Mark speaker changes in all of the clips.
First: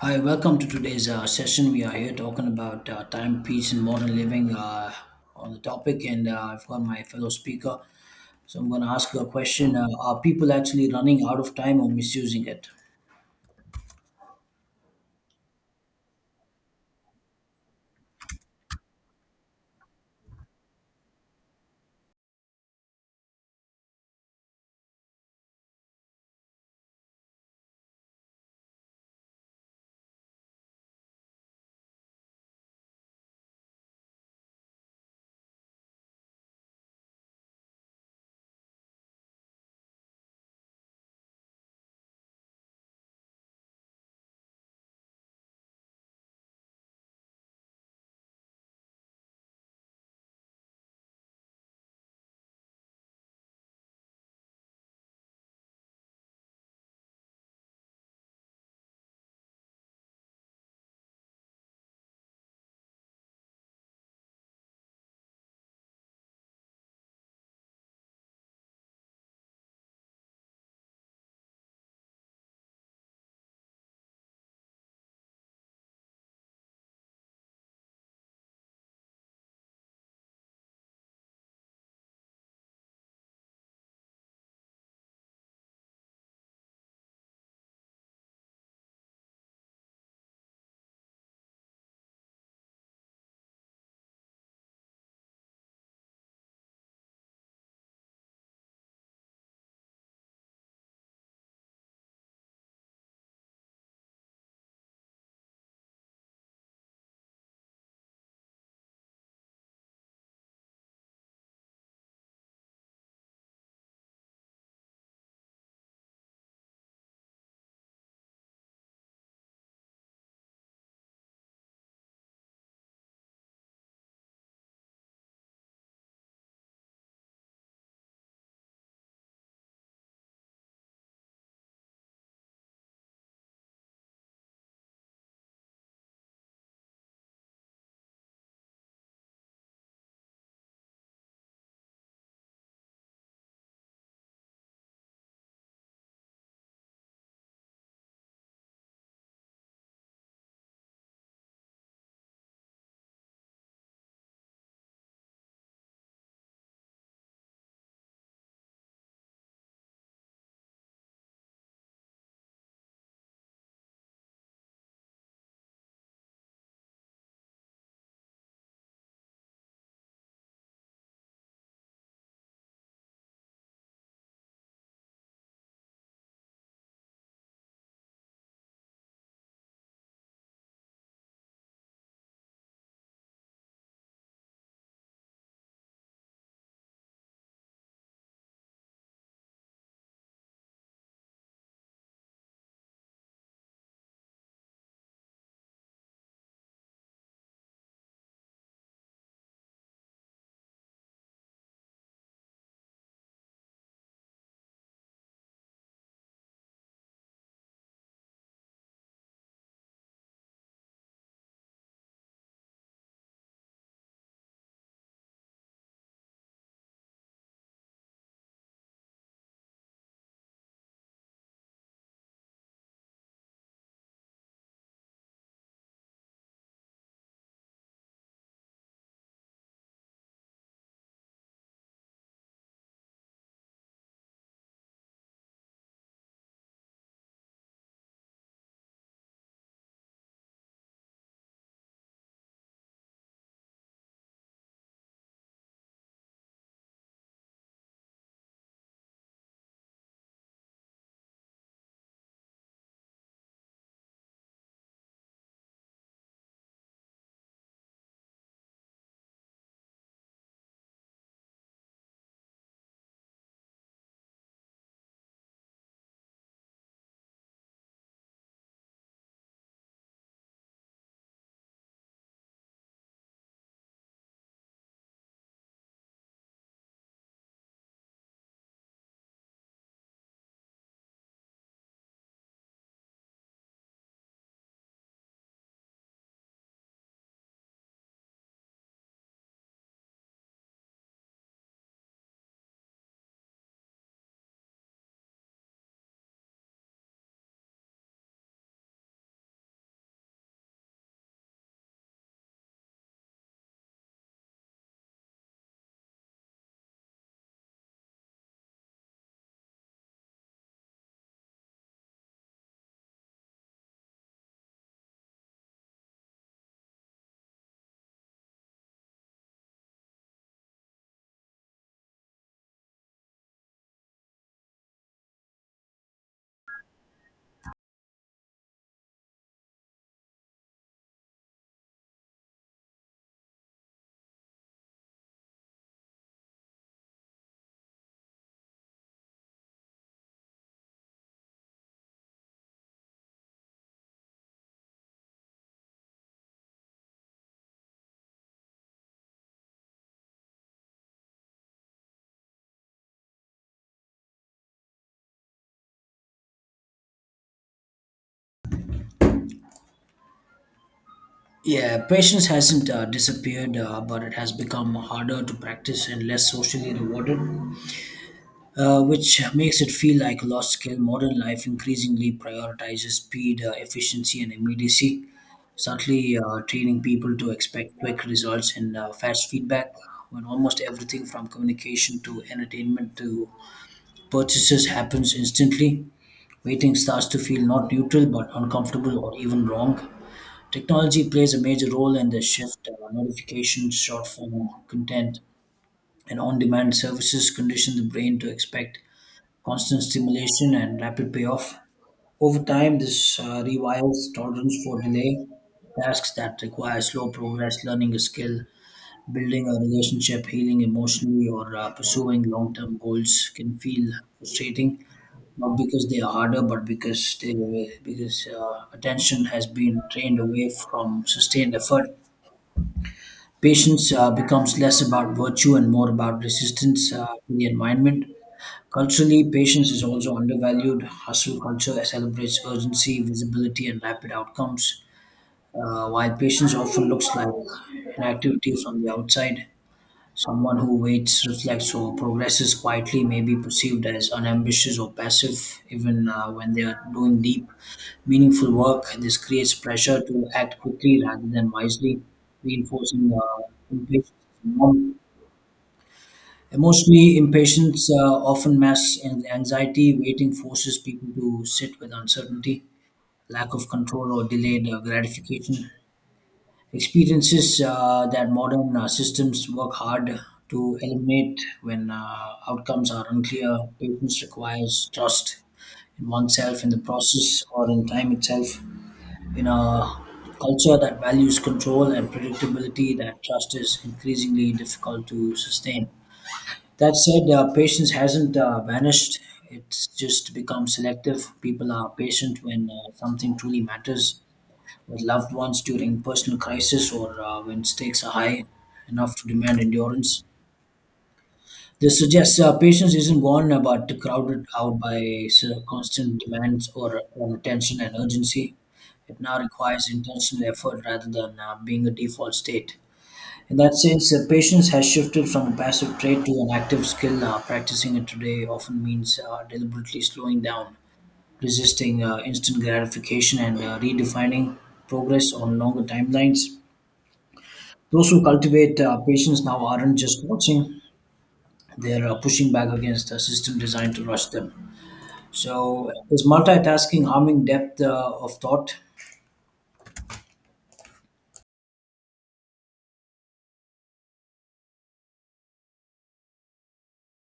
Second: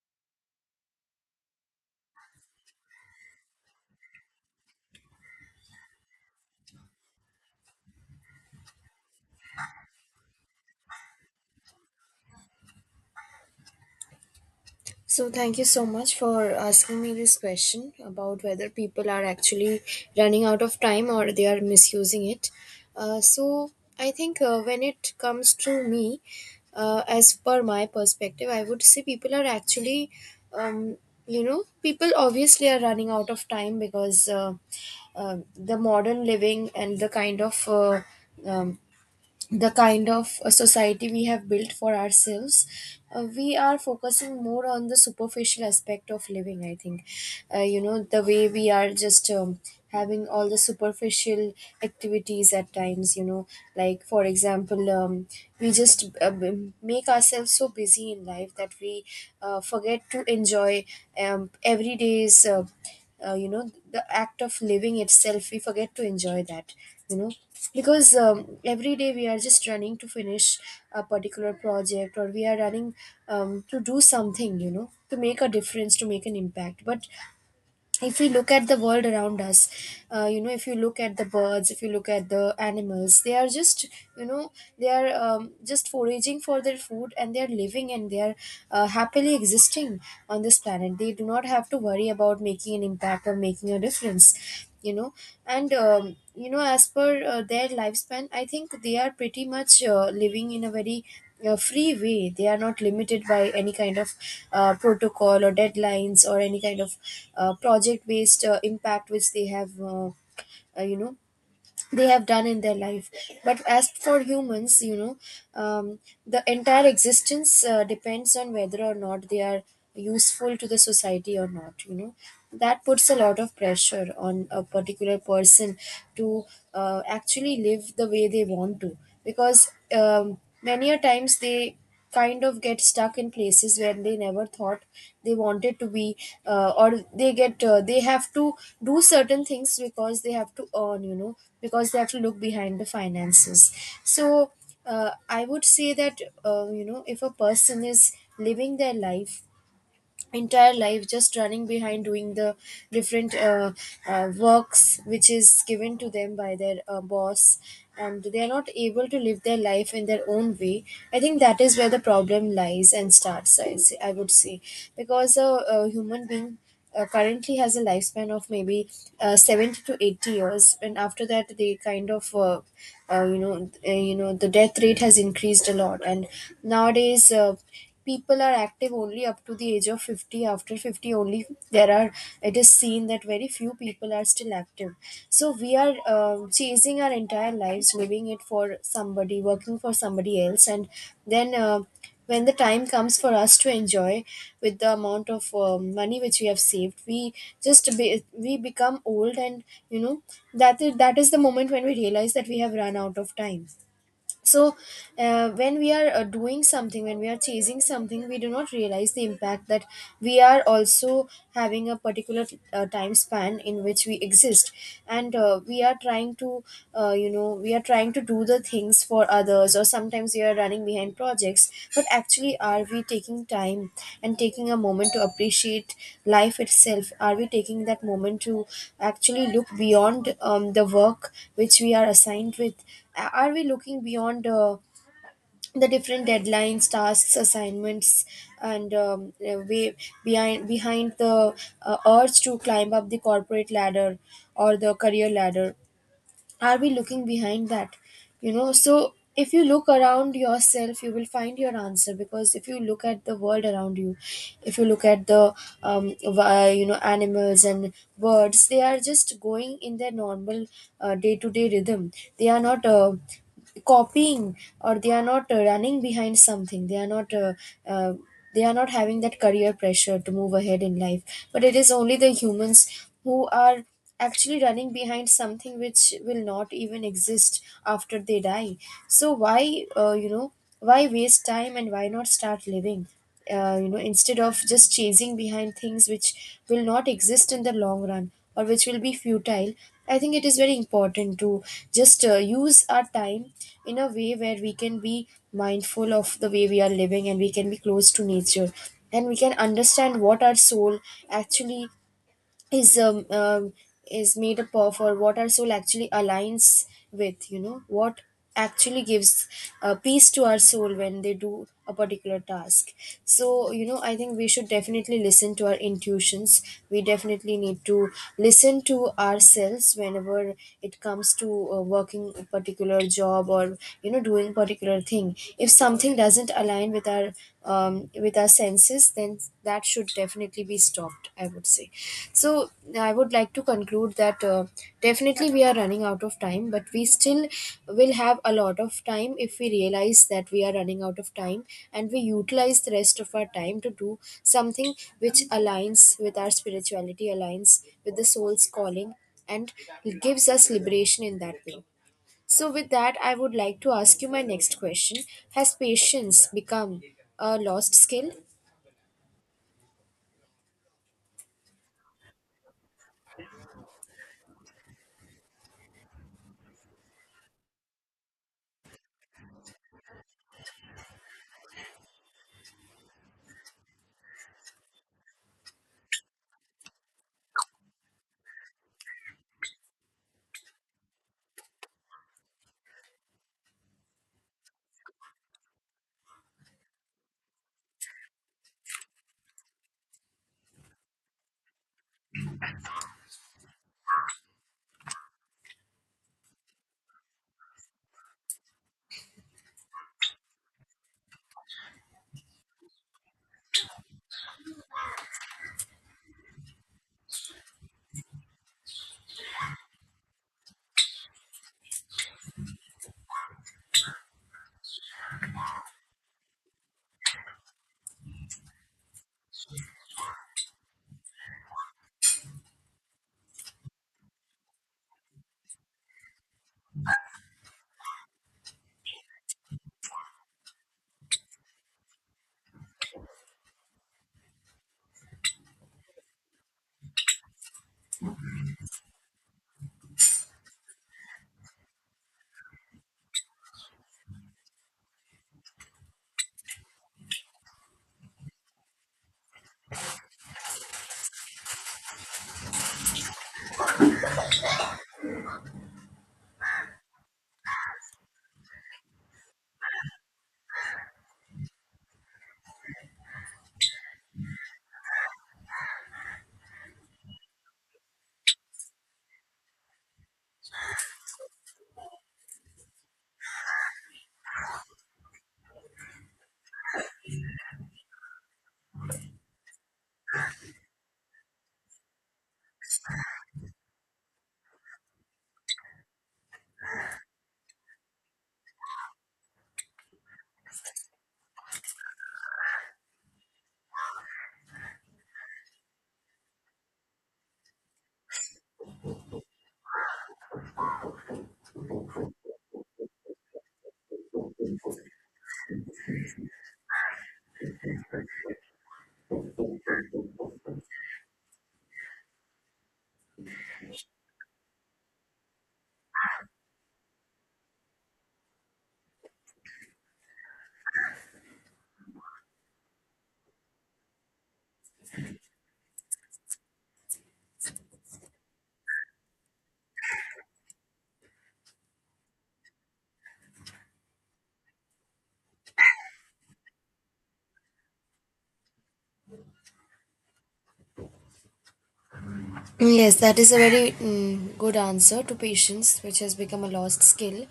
Speaker 1: Hi, welcome to today's session. We are here talking about time, peace, and modern living on the topic, and I've got my fellow speaker. So I'm going to ask you a question: are people actually running out of time or misusing it?
Speaker 2: So, thank you so much for asking me this question about whether people are actually running out of time or they are misusing it. So, I think, when it comes to me, as per my perspective, I would say people are actually, um, you know, people obviously are running out of time, because the modern living and um, the kind of a society we have built for ourselves, we are focusing more on the superficial aspect of living, I think. You know, the way we are just, having all the superficial activities at times, like for example, we just make ourselves so busy in life that we forget to enjoy everyday's, you know, the act of living itself. We forget to enjoy that you know because every day we are just running to finish a particular project, or we are running, to do something, you know, to make a difference, to make an impact. But if we look at the world around us, you know, if you look at the birds, if you look at the animals, they are just, you know, they are, just foraging for their food, and they are living, and they are happily existing on this planet. They do not have to worry about making an impact or making a difference you know and you know, as per their lifespan, I think they are pretty much living in a very a free way. They are not limited by any kind of protocol or deadlines, or any kind of project based impact which they have, you know, they have done in their life. But as for humans. um, the entire existence depends on whether or not they are useful to the society or not. That puts a lot of pressure on a particular person to actually live the way they want to, because many a times they kind of get stuck in places where they never thought they wanted to be, or they get they have to do certain things because they have to earn, you know, because they have to look behind the finances. So I would say that, you know, if a person is living their life, entire life, just running behind doing the different works which is given to them by their boss, and they are not able to live their life in their own way, I think that is where the problem lies and starts, I would say. Because a human being currently has a lifespan of maybe 70 to 80 years, and after that they kind of, you know, you know, the death rate has increased a lot, and nowadays people are active only up to the age of 50. After 50 only, there are it is seen that very few people are still active. So we are chasing our entire lives, living it for somebody, working for somebody else, and then, when the time comes for us to enjoy with the amount of money which we have saved, we, we become old, and you know that is the moment when we realize that we have run out of time. So when we are doing something, when we are chasing something, we do not realize the impact that we are also having a particular time span in which we exist. And we are trying to, you know, we are trying to do the things for others, or sometimes we are running behind projects. But actually, are we taking time and taking a moment to appreciate life itself? Are we taking that moment to actually look beyond the work which we are assigned with? Are we looking beyond the different deadlines, tasks, assignments, and way behind the urge to climb up the corporate ladder or the career ladder? Are we looking behind that? You know, so if you look around yourself, you will find your answer. Because if you look at the world around you, if you look at the you know, animals and birds, they are just going in their normal day to day rhythm. They are not. Copying, or they are not running behind something. They are not uh, they are not having that career pressure to move ahead in life. But it is only the humans who are actually running behind something which will not even exist after they die. So why, you know, why waste time, and why not start living, you know, instead of just chasing behind things which will not exist in the long run, or which will be futile. I think it is very important to just use our time in a way where we can be mindful of the way we are living, and we can be close to nature, and we can understand what our soul actually is, is made up of, or what our soul actually aligns with. What actually gives peace to our soul when they do a particular task. So, you know, I think we should definitely listen to our intuitions. We definitely need to listen to ourselves whenever it comes to working a particular job, or you know, doing particular thing. If something doesn't align with our with our senses, then that should definitely be stopped, I would say. So I would like to conclude that definitely we are running out of time, but we still will have a lot of time if we realize that we are running out of time, and we utilize the rest of our time to do something which aligns with our spirituality, aligns with the soul's calling, and gives us liberation in that way. So, with that, I would like to ask you my next question. Has patience become a lost skill?
Speaker 1: Yeah, patience hasn't disappeared, but it has become harder to practice and less socially rewarded, which makes it feel like a lost skill. Modern life increasingly prioritizes speed, efficiency, and immediacy, subtly training people to expect quick results and fast feedback. When almost everything from communication to entertainment to purchases happens instantly, waiting starts to feel not neutral but uncomfortable or even wrong. Technology plays a major role in the shift. Notifications, short form content, and on demand services condition the brain to expect constant stimulation and rapid payoff. Over time, this rewires tolerance for delay. Tasks that require slow progress, learning a skill, building a relationship, healing emotionally, or pursuing long term goals can feel frustrating, not because they are harder, but because attention has been trained away from sustained effort. Patience becomes less about virtue and more about resistance to the environment. Culturally, patience is also undervalued. Hustle culture celebrates urgency, visibility, and rapid outcomes, while patience often looks like inactivity from the outside. Someone who waits, reflects, or progresses quietly may be perceived as unambitious or passive, even when they are doing deep, meaningful work. This creates pressure to act quickly rather than wisely, reinforcing impatience. Emotionally, impatience often masks anxiety. Waiting forces people to sit with uncertainty, lack of control, or delayed gratification. Experiences that modern systems work hard to eliminate when outcomes are unclear. Patience requires trust in oneself, in the process, or in time itself. In a culture that values control and predictability, that trust is increasingly difficult to sustain. That said, patience hasn't vanished. It's just become selective. People are patient when something truly matters, with loved ones during personal crisis or when stakes are high enough to demand endurance. This suggests patience isn't gone, but crowded out by constant demands or attention and urgency. It now requires intentional effort rather than being a default state. In that sense, patience has shifted from a passive trait to an active skill. Practicing it today often means deliberately slowing down, resisting instant gratification, and redefining progress on longer timelines. Those who cultivate patience now aren't just watching, they're pushing back against a system designed to rush them. So, is multitasking harming depth of thought?
Speaker 2: Yes, that is a very good answer to patience, which has become a lost skill.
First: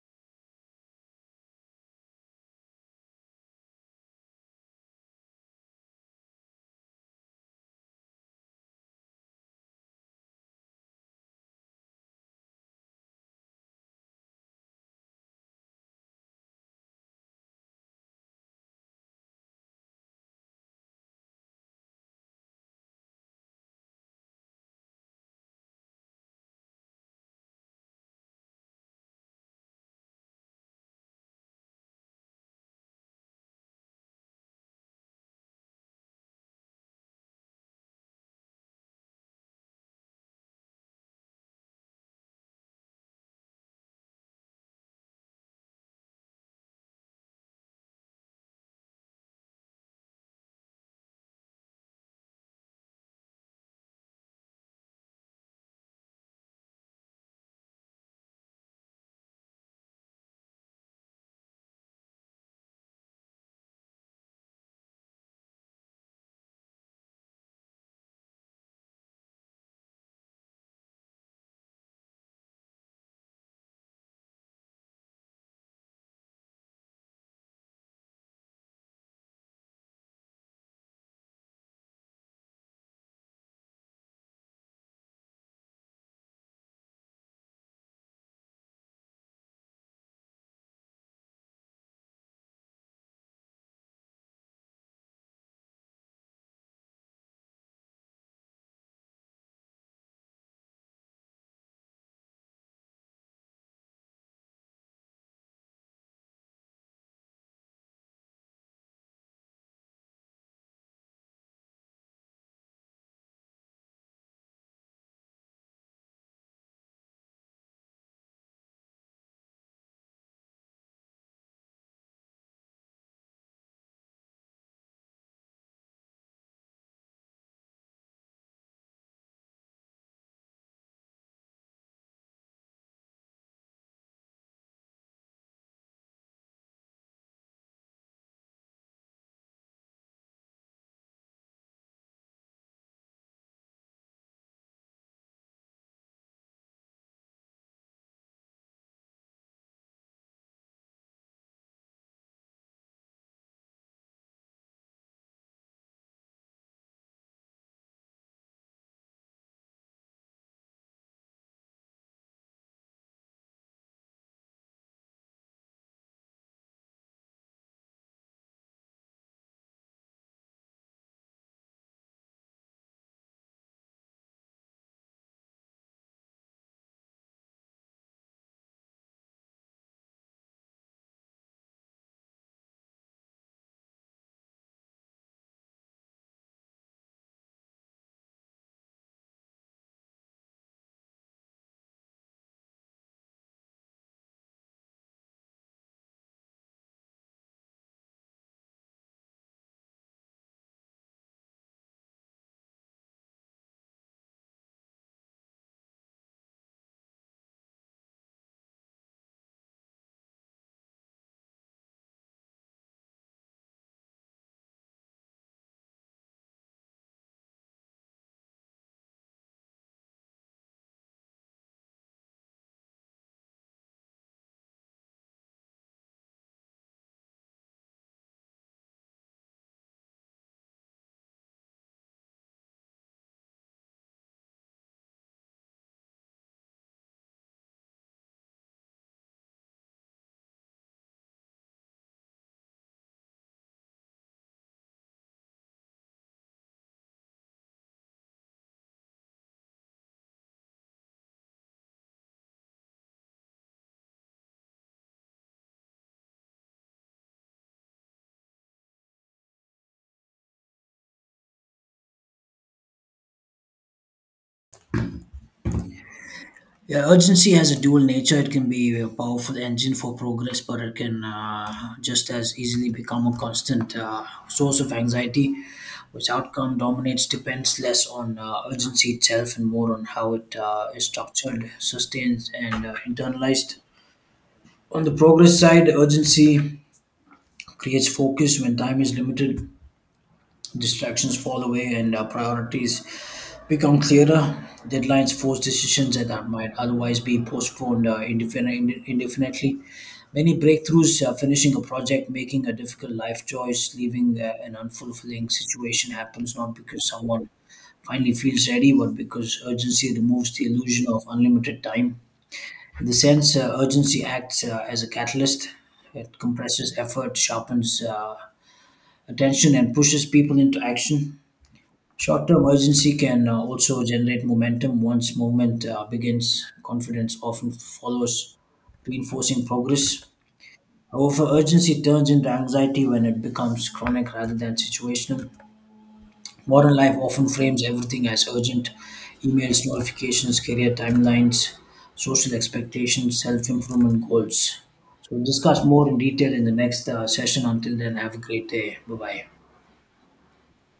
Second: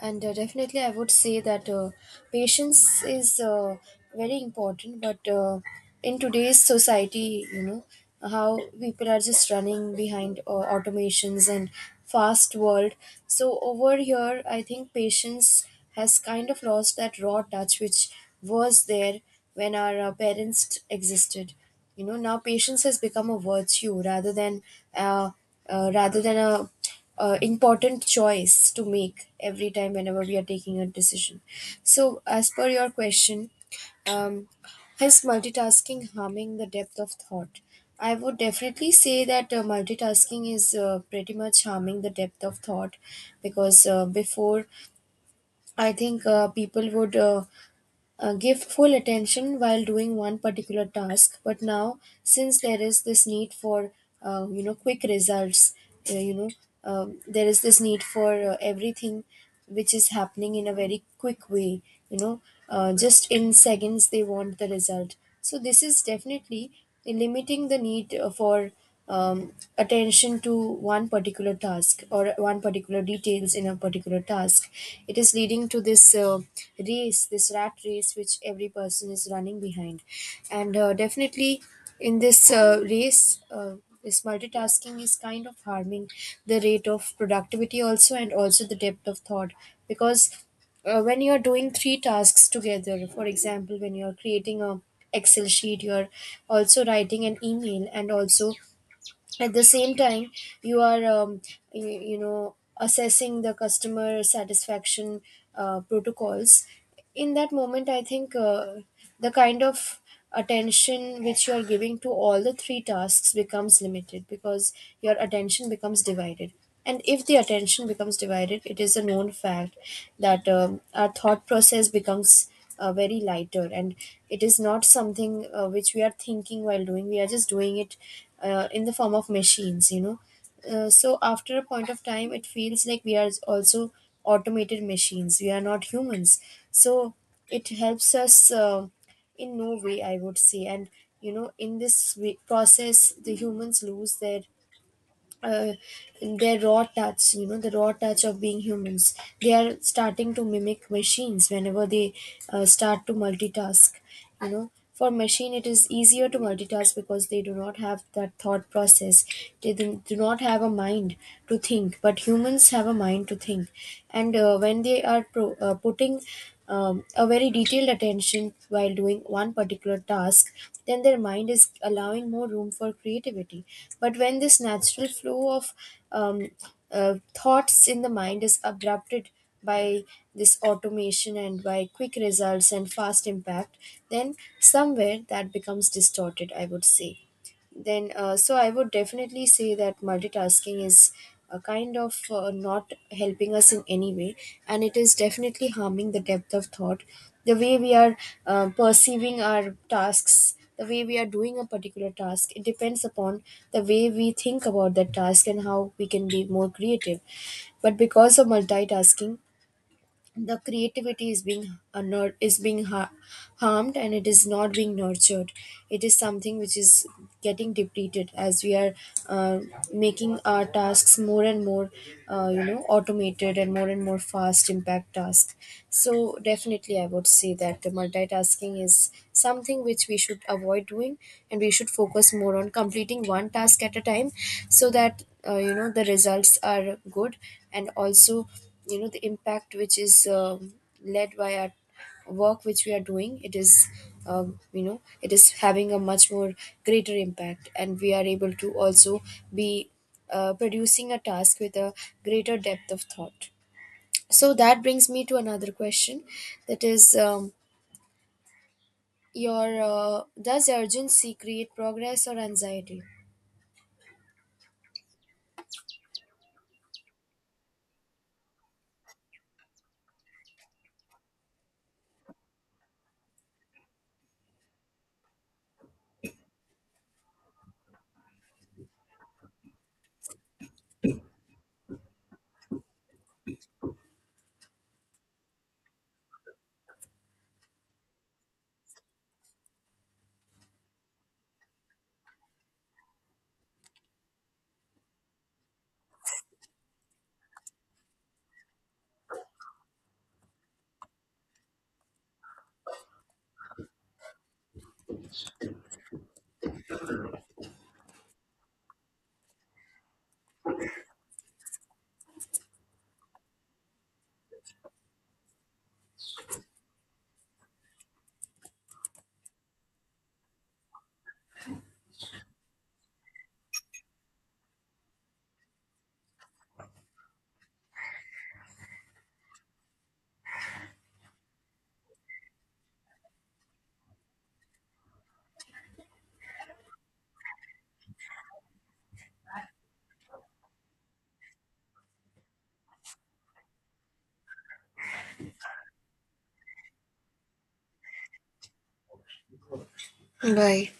Speaker 2: And definitely, I would say that patience is very important. But in today's society, you know, how people are just running behind automations and fast world. So over here, I think patience has kind of lost that raw touch which was there when our parents existed. Now patience has become a virtue, rather than, uh, rather than a important choice to make every time whenever we are taking a decision. So, as per your question, um, is multitasking harming the depth of thought? I would definitely say that multitasking is pretty much harming the depth of thought. Because before, I think people would give full attention while doing one particular task. But now, since there is this need for you know, quick results, you know, there is this need for everything which is happening in a very quick way, you know, just in seconds they want the result. So this is definitely limiting the need for attention to one particular task, or one particular details in a particular task. It is leading to this race, this rat race, which every person is running behind. And definitely, in this race, this multitasking is kind of harming the rate of productivity also, and also the depth of thought. Because when you're doing three tasks together, for example, when you're creating a excel sheet, you're also writing an email, and also at the same time you are, you know, assessing the customer satisfaction protocols. In that moment, I think the kind of attention which you are giving to all the three tasks becomes limited, because your attention becomes divided. And if the attention becomes divided, it is a known fact that our thought process becomes very lighter, and it is not something which we are thinking while doing. We are just doing it in the form of machines, you know. So after a point of time, it feels like we are also automated machines, we are not humans. So it helps us in no way, I would say. And in this process, the humans lose uh, their raw touch, you know, the raw touch of being humans. They are starting to mimic machines whenever they start to multitask. You know, for machine it is easier to multitask, because they do not have that thought process. They do not have a mind to think, but humans have a mind to think. And when they are putting, a very detailed attention while doing one particular task, then their mind is allowing more room for creativity. But when this natural flow of um, thoughts in the mind is abrupted by this automation, and by quick results and fast impact, then somewhere that becomes distorted, I would say. Then so I would definitely say that multitasking is a kind of not helping us in any way, and it is definitely harming the depth of thought. The way we are perceiving our tasks, the way we are doing a particular task, it depends upon the way we think about that task and how we can be more creative. But because of multitasking, the creativity is is harmed, and it is not being nurtured. It is something which is getting depleted as we are uh, making our tasks more and more you know, automated, and more fast impact task. So definitely I would say that the multitasking is something which we should avoid doing, and we should focus more on completing one task at a time, so that you know, the results are good, and also you know, the impact which is led by our work which we are doing, it is you know, it is having a much more greater impact, and we are able to also be producing a task with a greater depth of thought. So that brings me to another question, that is, your does urgency create progress or anxiety?
Speaker 1: Yeah, urgency has a dual nature. It can be a powerful engine for progress, but it can just as easily become a constant source of anxiety, which outcome dominates depends less on urgency itself and more on how it is structured, sustained, and internalized. On the progress side, urgency creates focus when time is limited. Distractions fall away and our priorities become clearer. Deadlines force decisions that might otherwise be postponed indefinitely. Many breakthroughs, finishing a project, making a difficult life choice, leaving an unfulfilling situation, happens not because someone finally feels ready, but because urgency removes the illusion of unlimited time. In the sense, urgency acts as a catalyst. It compresses effort, sharpens attention, and pushes people into action. Short-term urgency can also generate momentum once movement begins. Confidence often follows, reinforcing progress. However, urgency turns into anxiety when it becomes chronic rather than situational. Modern life often frames everything as urgent: emails, notifications, career timelines, social expectations, self-improvement goals. So, we'll discuss more in detail in the next session. Until then, have a great day. Bye bye.
Speaker 2: Bye.